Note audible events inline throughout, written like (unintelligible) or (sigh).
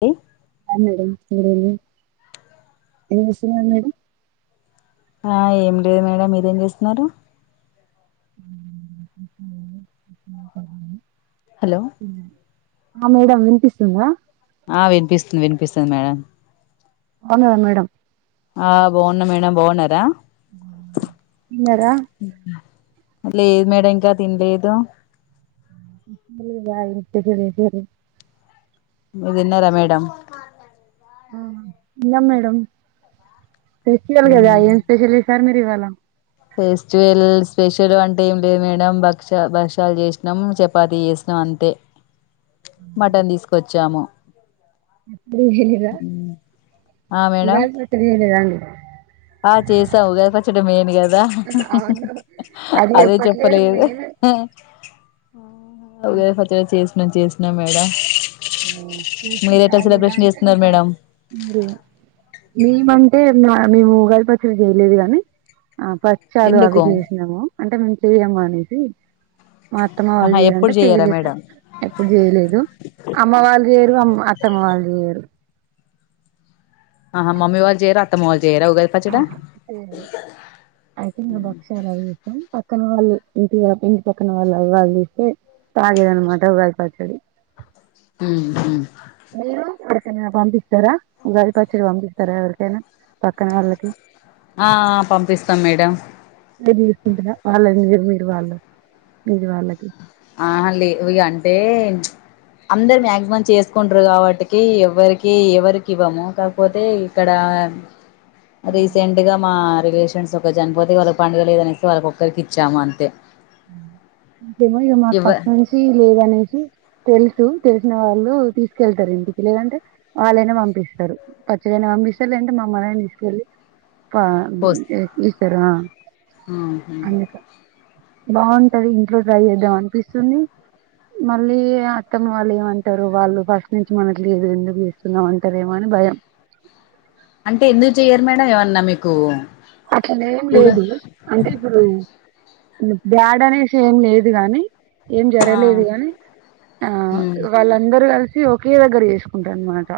అ మేడ ఎదిస మేడం ఆ ఏమి లేదు మేడం మీరేం జేస్తున్నారు హలో పన్న ఆ మేడం వినిపిస్తుందా ఆ వినిపిస్తుంది వినిపిస్తుంది మేడం అవునుదా మేడం ఆ బాగున్నా మేడమ్ బాగున్నారా ఎన్నడా లేదు మేడం ఇంకా తినలేదు వయి ఉతే ఫర ఫర మీరు తిన్నారా మేడం తిన్నం మేడం స్పెషల్ కదా ఏన్ స్పెషల్ సార్ మీ దివాల (inaudible) ఫెస్టివల్ స్పెషల్ అంటే ఏం లేదు మేడం భక్ష భక్ష్యాలు చేసినాం చపాత చేసినాం అంతే మటన్ తీసుకు వచ్చాము అడి హద ఆ మేడం అత్రడి వెదా అండి ఆ చేసావుగా పచ్చడి మేయిన్ కదా అవును అది అదే చెప్పట్లేరు చెప్పలేదు మేమే ఓ నువ్వే ఫతే చేసు నన్ చేసినా మేడ (unintelligible) చేస్తున్నారు మేడం ఏ మా మేము ఉగాది పచ్చడి చేయలేదు గాని ఆ పచ్చాలు అవి ఎందుకు చేసినాము అంటే మంచ్ ఇయ్యం మానేసి మా అత్తమ వాళ్ళు ఆహా చేయ్ అంటే ఎప్పుడు చెయ్యరా చేయలేదు మేడం ఎప్పుడు చేయలేదు అమ్మ వాళ్లు చేయరు అమ్ అత్తమ్మ వాళ్లు చేయరు ఆహా మమ్మీ వాళ్లు జయ రా అత్తమ్మ వాళ్లు జయ రా ఉగాది పచ్చడ సరే అయితే ఇంకా భక్షాలు అవి చేస్తాం పక్కన వాళ్ళు ఇంటిగా ఇంటి పక్కన వాళ్ళు ఎవ్వలు తీతే తాగేది అన్నమాట ఉగాది పచ్చడి ఉమ్ ఉహు మీరు ఎవరికన్నా పంపిస్తారా ఉగాది పచ్చడి పంపిస్తారా ఎవరికైనా పక్కన వాళ్ళకి ఆ పంపిస్తాం మేడం మీరు తీసుకుంటారా వాళ్ళ మీరు వాళ్లు మీరు వాళ్లకి ఆహ లేవి అంటే అందరు మ్యాక్సిమం చేసుకుంటారు కాబట్టికి ఎవ్వరికి ఎవ్వరికి ఇవ్వము కాకపోతే ఇక్కడ రీసెంట్ గా మాత్ రిలేషన్స్ ఒకరు చనిపోతే వాళ్ళకి పండుగ లేదు అనేసి వాళ్ళకి ఒక్కరికి ఇచ్చాము అంతే (unintelligible) ఏమో ఇగ మాకు ఇవ్వ పసు నుంచి లేదు అనేసి తెలుసు తెలిసిన వాళ్ళు తీసుకెళ్తారు ఇంటికి లేదంటే వాళ్ళైనా పంపిస్తారు పచ్చడి ఐన పంపిస్తారు లేదంటే మమ్మల్ని ఐన తీసుకెళ్ళి పా పోస్ ఈకరా ఆహా అందుకా బాగుంటది ఇంట్లో ట్రై చేద్దాం అనిపిస్తుంది మళ్ళీ అత్తమ్మ వాళ్ళు ఏమంటారు వాళ్ళు ఫస్ట్ నుంచి మనకి ఏద ఎందుకు చేస్తుంది అంటారు ఏమో అని భయం అంటే ఎందుకు జేయ్యరు మేడం ఏమన్నా మీకు అట్ల నేమ్ ఉగా లేదు అంటే ఇప్పుడు బ్యాడు అనేసి ఏం లేదు గాని ఏం ఆ జరగలేదు గాని ఆ ఉమ్ వాళ్ళందరూ కలిసి చి ఒకే దగ్గర చేసుకుంటారు అన్నమాట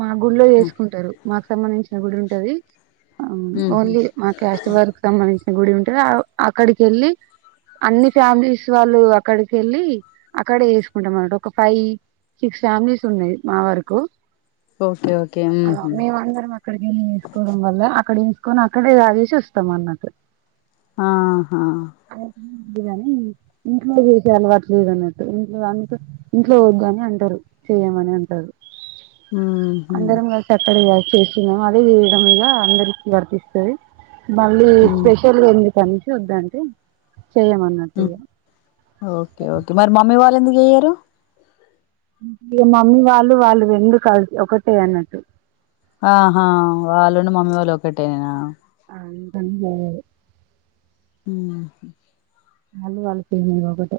మా గుళ్లో ఉమ్ చేసుకుంటారు మాకు సంబంధించిన గుడి ఉంటది మ్ ఉహు ఓన్లీ మా క్యాస్ట్ వాళ్లకు సంబంధించ గుడి ఉంటా ఆ అక్కడికి వెళ్ళి అన్ని ఫ్యామిలీస్ వాళ్ళు అక్కడికి వెళ్ళి అక్కడే వేసుకుంటాం అనట్టు ఒక ఫైవ్ సిక్స్ ఫ్యామిలీస్ ఉన్నాయి మా వరకు ఓకే ఓకే ఆ ఊహు మేము అందరం అక్కడికి వెళ్ళి వేసుకోవడం వల్ల అక్కడేంచుకొని అక్కడే తాగేసి వస్తాం అన్నట్టు ఆహా అంతే కాని ఇంట్లో చేసే అలవాట్ లేదు అన్నట్టు ఇంట్లో అంత ఇంట్లో వద్దుని అంటారు చేయ్యమని అంటారు ఊహు అందరం కలిసి అక్కడే చేసింద అదే విధముగా అన్ వర్తిస్తది మళ్ళీ ఊ స్పెషల్గా ఉంది సంచి వద్దంటే చేయమన్నట్టు మ్మ్ ఇగ ఓకే ఓకే మరి మమ్మీ వాళ్ళ ఎందుకు చెయ్యారు ఇగ మమ్మీ వాళ్ళు వాళ్ళు ఎందుకు కలిసి ఒకటే అన్నట్టు ఆహా వాళ్ళుండి మమ్మీ వాళ్ళు ఒకటేనా అంత అన్ని (unintelligible) మ్మ్ వాళ్ళు వాళ్ళ ఫీలింగ్ ఒకటే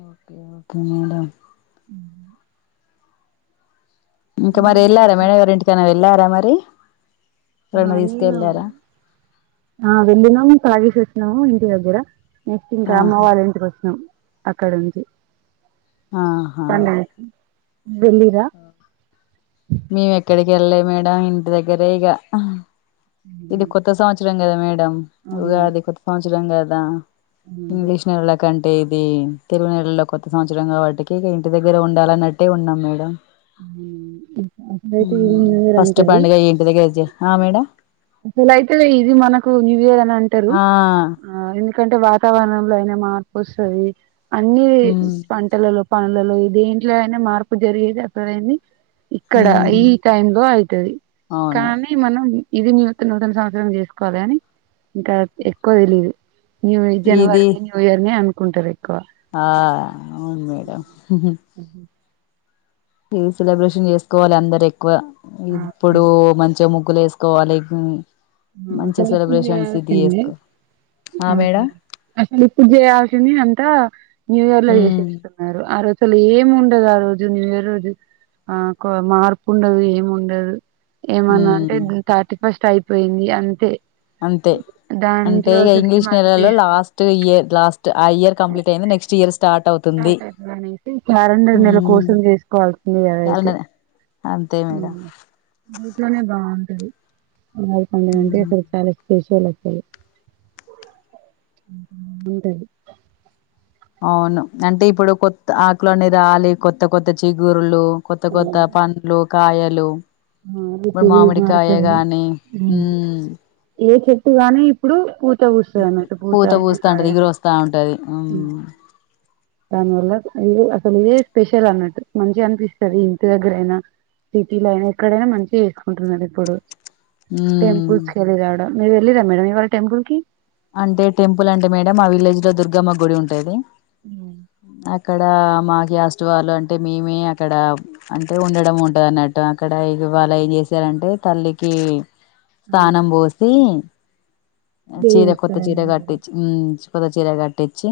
ఓకే మేడం ఇంకా మరి వెళ్ళారా మేడం గారి ఇంటికి అయిన వెల్ ఎల్లారా మరి ఆ ఎవరన్నా నేను తీసుకెళ్ళారా ఆ వెళ్ళినము తాగేసి వస్ నవ్ ఇంటి దగ్గిర నెక్స్ట్ ఇంకా అమ్మ ఆహా వాళ్ళంటికి వచ్చాం అక్కడ ఉంది ఆహా వెళ్ళిరా మ్మ్ మేవెక్కడ్ గల్లే మేడం ఇంటి దగ్గరే ఇగ ఇది కొత్త సంవత్స రం గద మే డం అవును ఉగాది కొత్త సంవత్సరం త్సరం గద ఇంగ్లీష్ వాళ్ళ కన్ టే ఇది తెలుగు నెలలో కొత్త సంవత్సరం కాబట్టి కి ఇంటి దగ్గర ఉండాలన్నట్టే ఉన్నాం మేడం (unintelligible) హ్మ్ ఫస్ట్ పండుగ ఇంటి దగ్గర చే ఆ మేడం అసల్తెతే ఇది మనకు న్యూ ఇయర్ అని అంటరు ఆ ఆ ఇ ఎందుకంటే వాతావరణంలో అయినా మార్పు వస్తది అన్ని మ్మ్ పంటలలో పనులలో దేంట్లో అయినా మార్పు జరిగేద (unintelligible) ఇక్కడ ఈ మ్మ్ టైమ్ లో అయ్తది అవును కానీ మనం ఇది న్యూతన్ రెండు సంవత్సరం చేసుకోవాలి అని ఇంకా ఎక్కువ తెలిదు న్యూ ఇది జనవరి న్యూ ఇయర్ ని అను కుంటరు ఆ అవున్ మేడం హ్మ్ సెలబ్రేషన్ చేసుకోవాలి అందరి ఎక్కువ ఆ ఇప్పుడు మంచి ము గ్లేసుకోవాలి అసలు ఇప్పుడు చేయాల్సింది ఆ మేడం అసలు ఇప్పుడు చేయాల్సింది అంతా న్యూ ఇయర్ లో మ్మ్ జేసేస్తున్నారు ఆ రోజు అసలు ఏం ఉండదు ఆ రోజు న్యూ ఇయర్ రోజు ఆ మార్పు ఉండదు ఏం ఉండదు ఏమన్నా అంటే మ్మ్ (unintelligible) ఫస్ట్ అయ్ పోయింది అంతే అంతే అంటే దాంట్లో ఇక అసలు ఏం ఇంగ్లీష్ నెలల్లో అనిపియదు లాస్ట్ ఇయర్ లాస్ట్ ఆ ఇయర్ కంప్లీట్ అయింది నెస్ట్ ఇయర్ స్టార్ట్ అవుతుంది అనేసి క్యాలెండర్ నెల హ్మ్ కోసం చేసుకోవాల్సింది అదైతే క్యాలెండర్ అంతే మేడం దీట్లోనే బాగుంటది హ్మ్ (unintelligible) చరే సరే అవును అంటే ఇప్పుడు కొత్త ఆక్లన్ని రాలి కొత్త కొత్త చిగురులు కొత్త కొత్త పండ్లు కాయలు ఇప్పుడు మామిడికాయ గాని మ్మ్ (unintelligible) గానీ ఇప్పుడు (inaudible) (unintelligible) పూత పూస్తా ఉంటది ఎగురు వస్తా ఉంటది మ్మ్ ఇదే స్పెషల్ అన్నట్టు మంచిగా అం అనిపిస్తది ఇంటి దగ్గర ఐనా సిటీలైనా ఇక్కడైనా మంచిగా చేసుకుంటున్నారు ఇప్పుడు మ్మ్ టెంపుస్ (unintelligible) మీరు వెళ్ళరా మేడం ఇవాళ టెంపుల్ కి అంటే టెంపుల్ అంటే మేడంమ్ ఆ విలేజ్ లో దుర్గమ్మ గుడి ఉంటాది అ అక్కడ మాకి ఆస్వాళ్ళు అంటే మేమే అక్కడ అంటే ఉండడం ఉంటుంది అన్నట్టు అక్కడ ఇ వాళ్ళ ఏం చేశారంటే తల్లికి స్థానం బోసి చీర కొత్త చీర కట్టిచ్చ కొతచీర కట్టిచి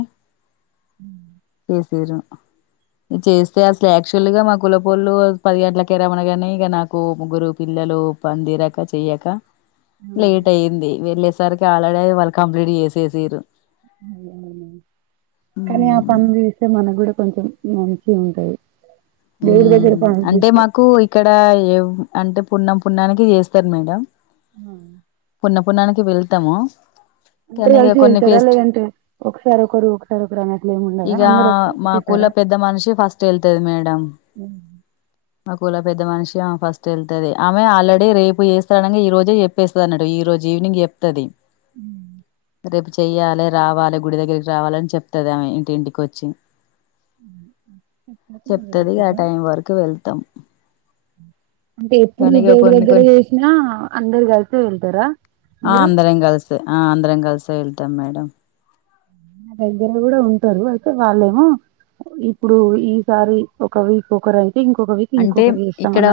చేస్తే అసలు యాక్చువల్ గా మా కుల పోళ్ళు పది గంటలకే రమనగానీ ఇక నాకు ముగ్గురు పిల్లలు పని తీరాక చెయక లేట్ అయింది వెళ్ళేస సారికిఆళడ వాల్ళ కంప్లీట్ చేసేసిరు కానీ ఆ హ్మ్. పనులు చూస్తే మనగూడ కొంచెం మంచిగా ఉంటాయి ఉమ్ అంటే మాకు ఇక్కడ (unintelligible) అంటే పున్నం పున్నానికి చేస్తారు మేడం పున్న పునానికి వెళ్తాము అందరు కానీ ఇక కలిసి కొన్ని వెళ్తారా ఫెస్ట్ లేదంటే ఒకసారి ఒకరు ఒకసారి ఒకరు అన్నట్లు ఏమి ఉండదా ఇక అందరు మా కుల ఒకేసారా పెద్ద మనిషి ఫస్ట్ వెళ్తది మేడం ఉమ్ మా కుల పెద్ద మనిషి ఆమే ఫస్ట్ వెళ్తుది ఆమె ఆల్రెడీ రేపు చేస్తానగా ఈ రోజే చెప్పేస్తుంది అన ట్టు ఈ రోజు ఈవినింగ్ చెప్తుది ఉ రేపు చెయ్యాలే రావాలి గుడి దగ్గరికి రావాలని చెప్తంది ఆమె ఇంటింటికి వచ్చి మీరు తెది ఆ వెళ్తారా టైం వరకు వెళ్తాం అంటే ఎప్పుడు కానీ ఇక దేవుడి కొన్ని దగ్గర కొన్ని చేసినా అందరు కలితే వెళ్తారా ఆ మీరు అందరం కలిసే ఆ అందరం కలిసే వెళ్తాం మేడం నా దగ్గర కూడా ఉంటారు అయితే వాళ్ళేమో ఇప్పుడు ఈసారి ఒక వీక్ ఒకరై అంటే ఇక్కడ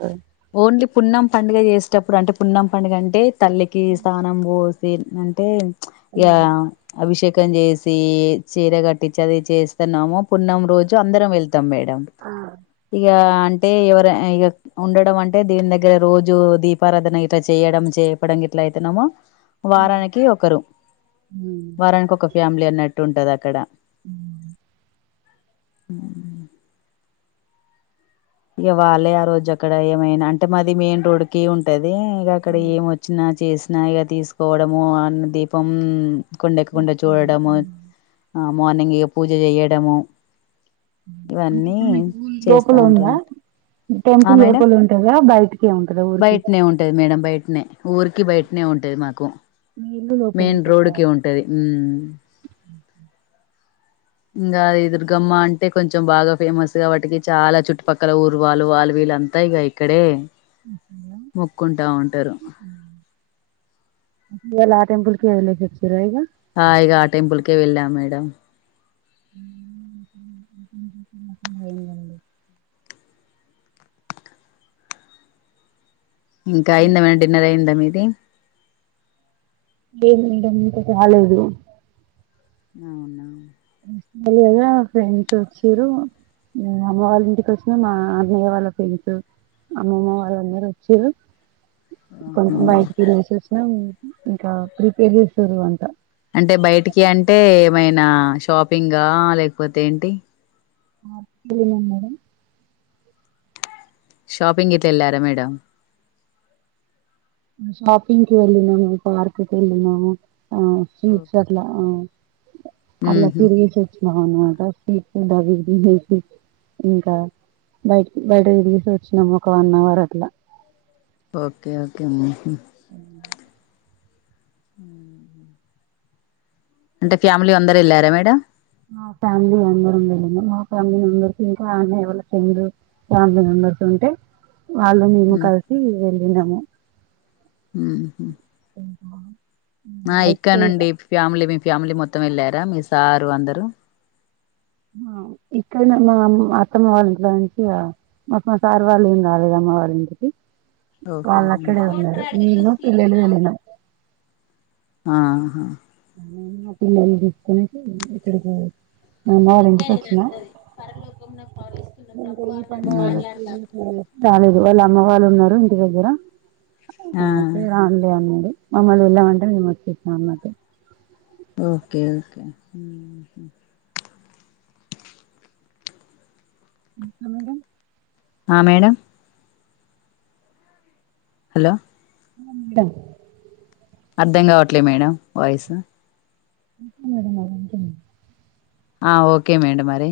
కదా ఓన్లీ పున్నం పండుగ చేసేటప్పుడు అంటే పున్నం పండుగంటే తల్లికి స్థానం పో అంటే యా అభిషేక్ కొంజేసి చీర కట్టించి అది చేస్తున్నాము పున్నం రోజు అందరం వెళ్తు అత్తమేడం ఆ. ఇక అంటే ఎవరు ఇక ఉండడం అంటే దీని దగ్గర రోజు దీపారాధన ఇట్లా చేయడం చేపడం ఇట్లా అయితున్నామో వారానికి ఒకరు ఉమ్. వారానికి ఒక ఫ్యామిలీ ఎన్నట్టు ఉంటది అక్కడ ఉ (unintelligible) ఇవలె ఆ రోజు అక్కడ ఏమైనా అంటే మాది మెయిన్ రోడ్కి ఉంటది అదే ఇగ అక్కడ ఏం వచ్చినా చేస నయిగా తీసుకోవడము అన్ దీపం కొండకు కొండ చూడండి. చూడడము ఉమ్. మార్నింగ్ పూజ చేయడము అంటే ఇవన్నీ ఇప్పుడు మీకు లోపల చేస్తా అంటారు ఉందా ఆ టెంపుల్ మేడం లోపల ఉంటదా బయటికే ఉంటదా ఊరికి బయటనే ఉంటది మేడం బయటనే ఊరికి బయటనే ఉంటది మాకు మీ ఇల్లు లోపల మెయిన్ ఉంటదా రోడ్కి ఉంటది ఇంకా ఈ దుర్గమ్మ అంటే కొంచెం బాగా ఫేమస్ గా వాటికి చాలా చుట్టు పక్కల ఊరు వాళ్ళు వాళ్ళు వీళ్ళ అంతాయి ఇ ఇక్కడే మొక్కుంటా ఉంటారు లా టెంపుల్ీ వెలే స ఆగా ఆ టెంపుల్ ఓే వెళ్ళా మేడం డి ఇంకా అయిందాం డిన్నర్ అయిందా మీది అదిే ఏన్ మేడమ్ ఇ సతే హళేదు అవునా కదా ఫ్రెండ్స్ వచ్చారుే అమ్మ వాళ్ళ ఇంటికి వచ్చిన మా అన్నయ్య వాళ్ళ ఫ్రెండ్స్ అమ్మమ్మ వాళ్ళందర వచ్చారు కొంచెం బయటకిళససన్నా ఇకా ప్రీపేర్ చేసురు అంత అంటే బయటికి అంటే ఏమైనా షాపింగ్ లేకపోతే ఏంటి ఆ మ మేడం షాపిింగ్ గతే ఎలార మేడం షాపిింగ్కి వెళ్ళిినము పార్క్కి వెళ్ళిినము ఆ స్ీట్స్ట్లా అలా ఊహు తిరిగి చచ్చన్నానుమాంట ఇసి ఇంకా బయటికి బయట తరిగిసి వచ్చినాము ఒక వన్ అవర్ అట్లా ఓకే ఓకే ఉ అంటే ఫ్యామిలీ అందరు వెళ్ళారా మేడ మా ఫ్యామిలీ అందరం వెళ్ళిన మా ఫ్యామిలీ మెంబెర్స్ ఇంకా అన్నయ్య వాళ్ళ చందు ఫ్యామిలీ మెంబెర్స్ ఉంటే వాళ్ళు మేము కలిసి వెళ్ళినాము హ ఆ ఇక్క బైక్కే ఇగ నుండి ఫ్యామిలీ ఫ్యామిలీ మొత్తం వెళ్ళారా మీ సారు అందరు ఇక్కడనా మామ్ అత్తమ్మ వాళ్ళ ఇంట్లో నుంచి మా మా సారు వాళ్ళు ఏం రాలేదు అమ్మ వాళ్ళ ఇంటికి ఓకే వాళ్ళ మ్మ్. అక్కడే ఉన్నారు నేను పిల్లలు వెళ్ళినా ఆ మా పిల్లలు తీసుకుని ఇక్కడకి నిన్నే నే అన్నది పరలోకంలో పాలిస్తున్న ఇంకా ప్రభువా ఈ అన్నాడు పండగ మాట్లాడతారు రాలేదు వాళ్ళ అమ్మ వాళ్ళు ఉన్నారు ఇంటి దగ్గర ఆ అంటె రాండి అన్నడూ మమ్మల్ని వెళ్ళామంటే మేం వచ్చేసా అన్నట్టు ఓకే ఓకే హ్మ్ హ్ ఆ మేడమ్ ఆ మేడం హలో ఆ మేడం అర్ధం కావట్లే మేడం వాయిసు. ఓకే మేడం మరి ఉంటున్న ఆ ఓకే మేడం మరి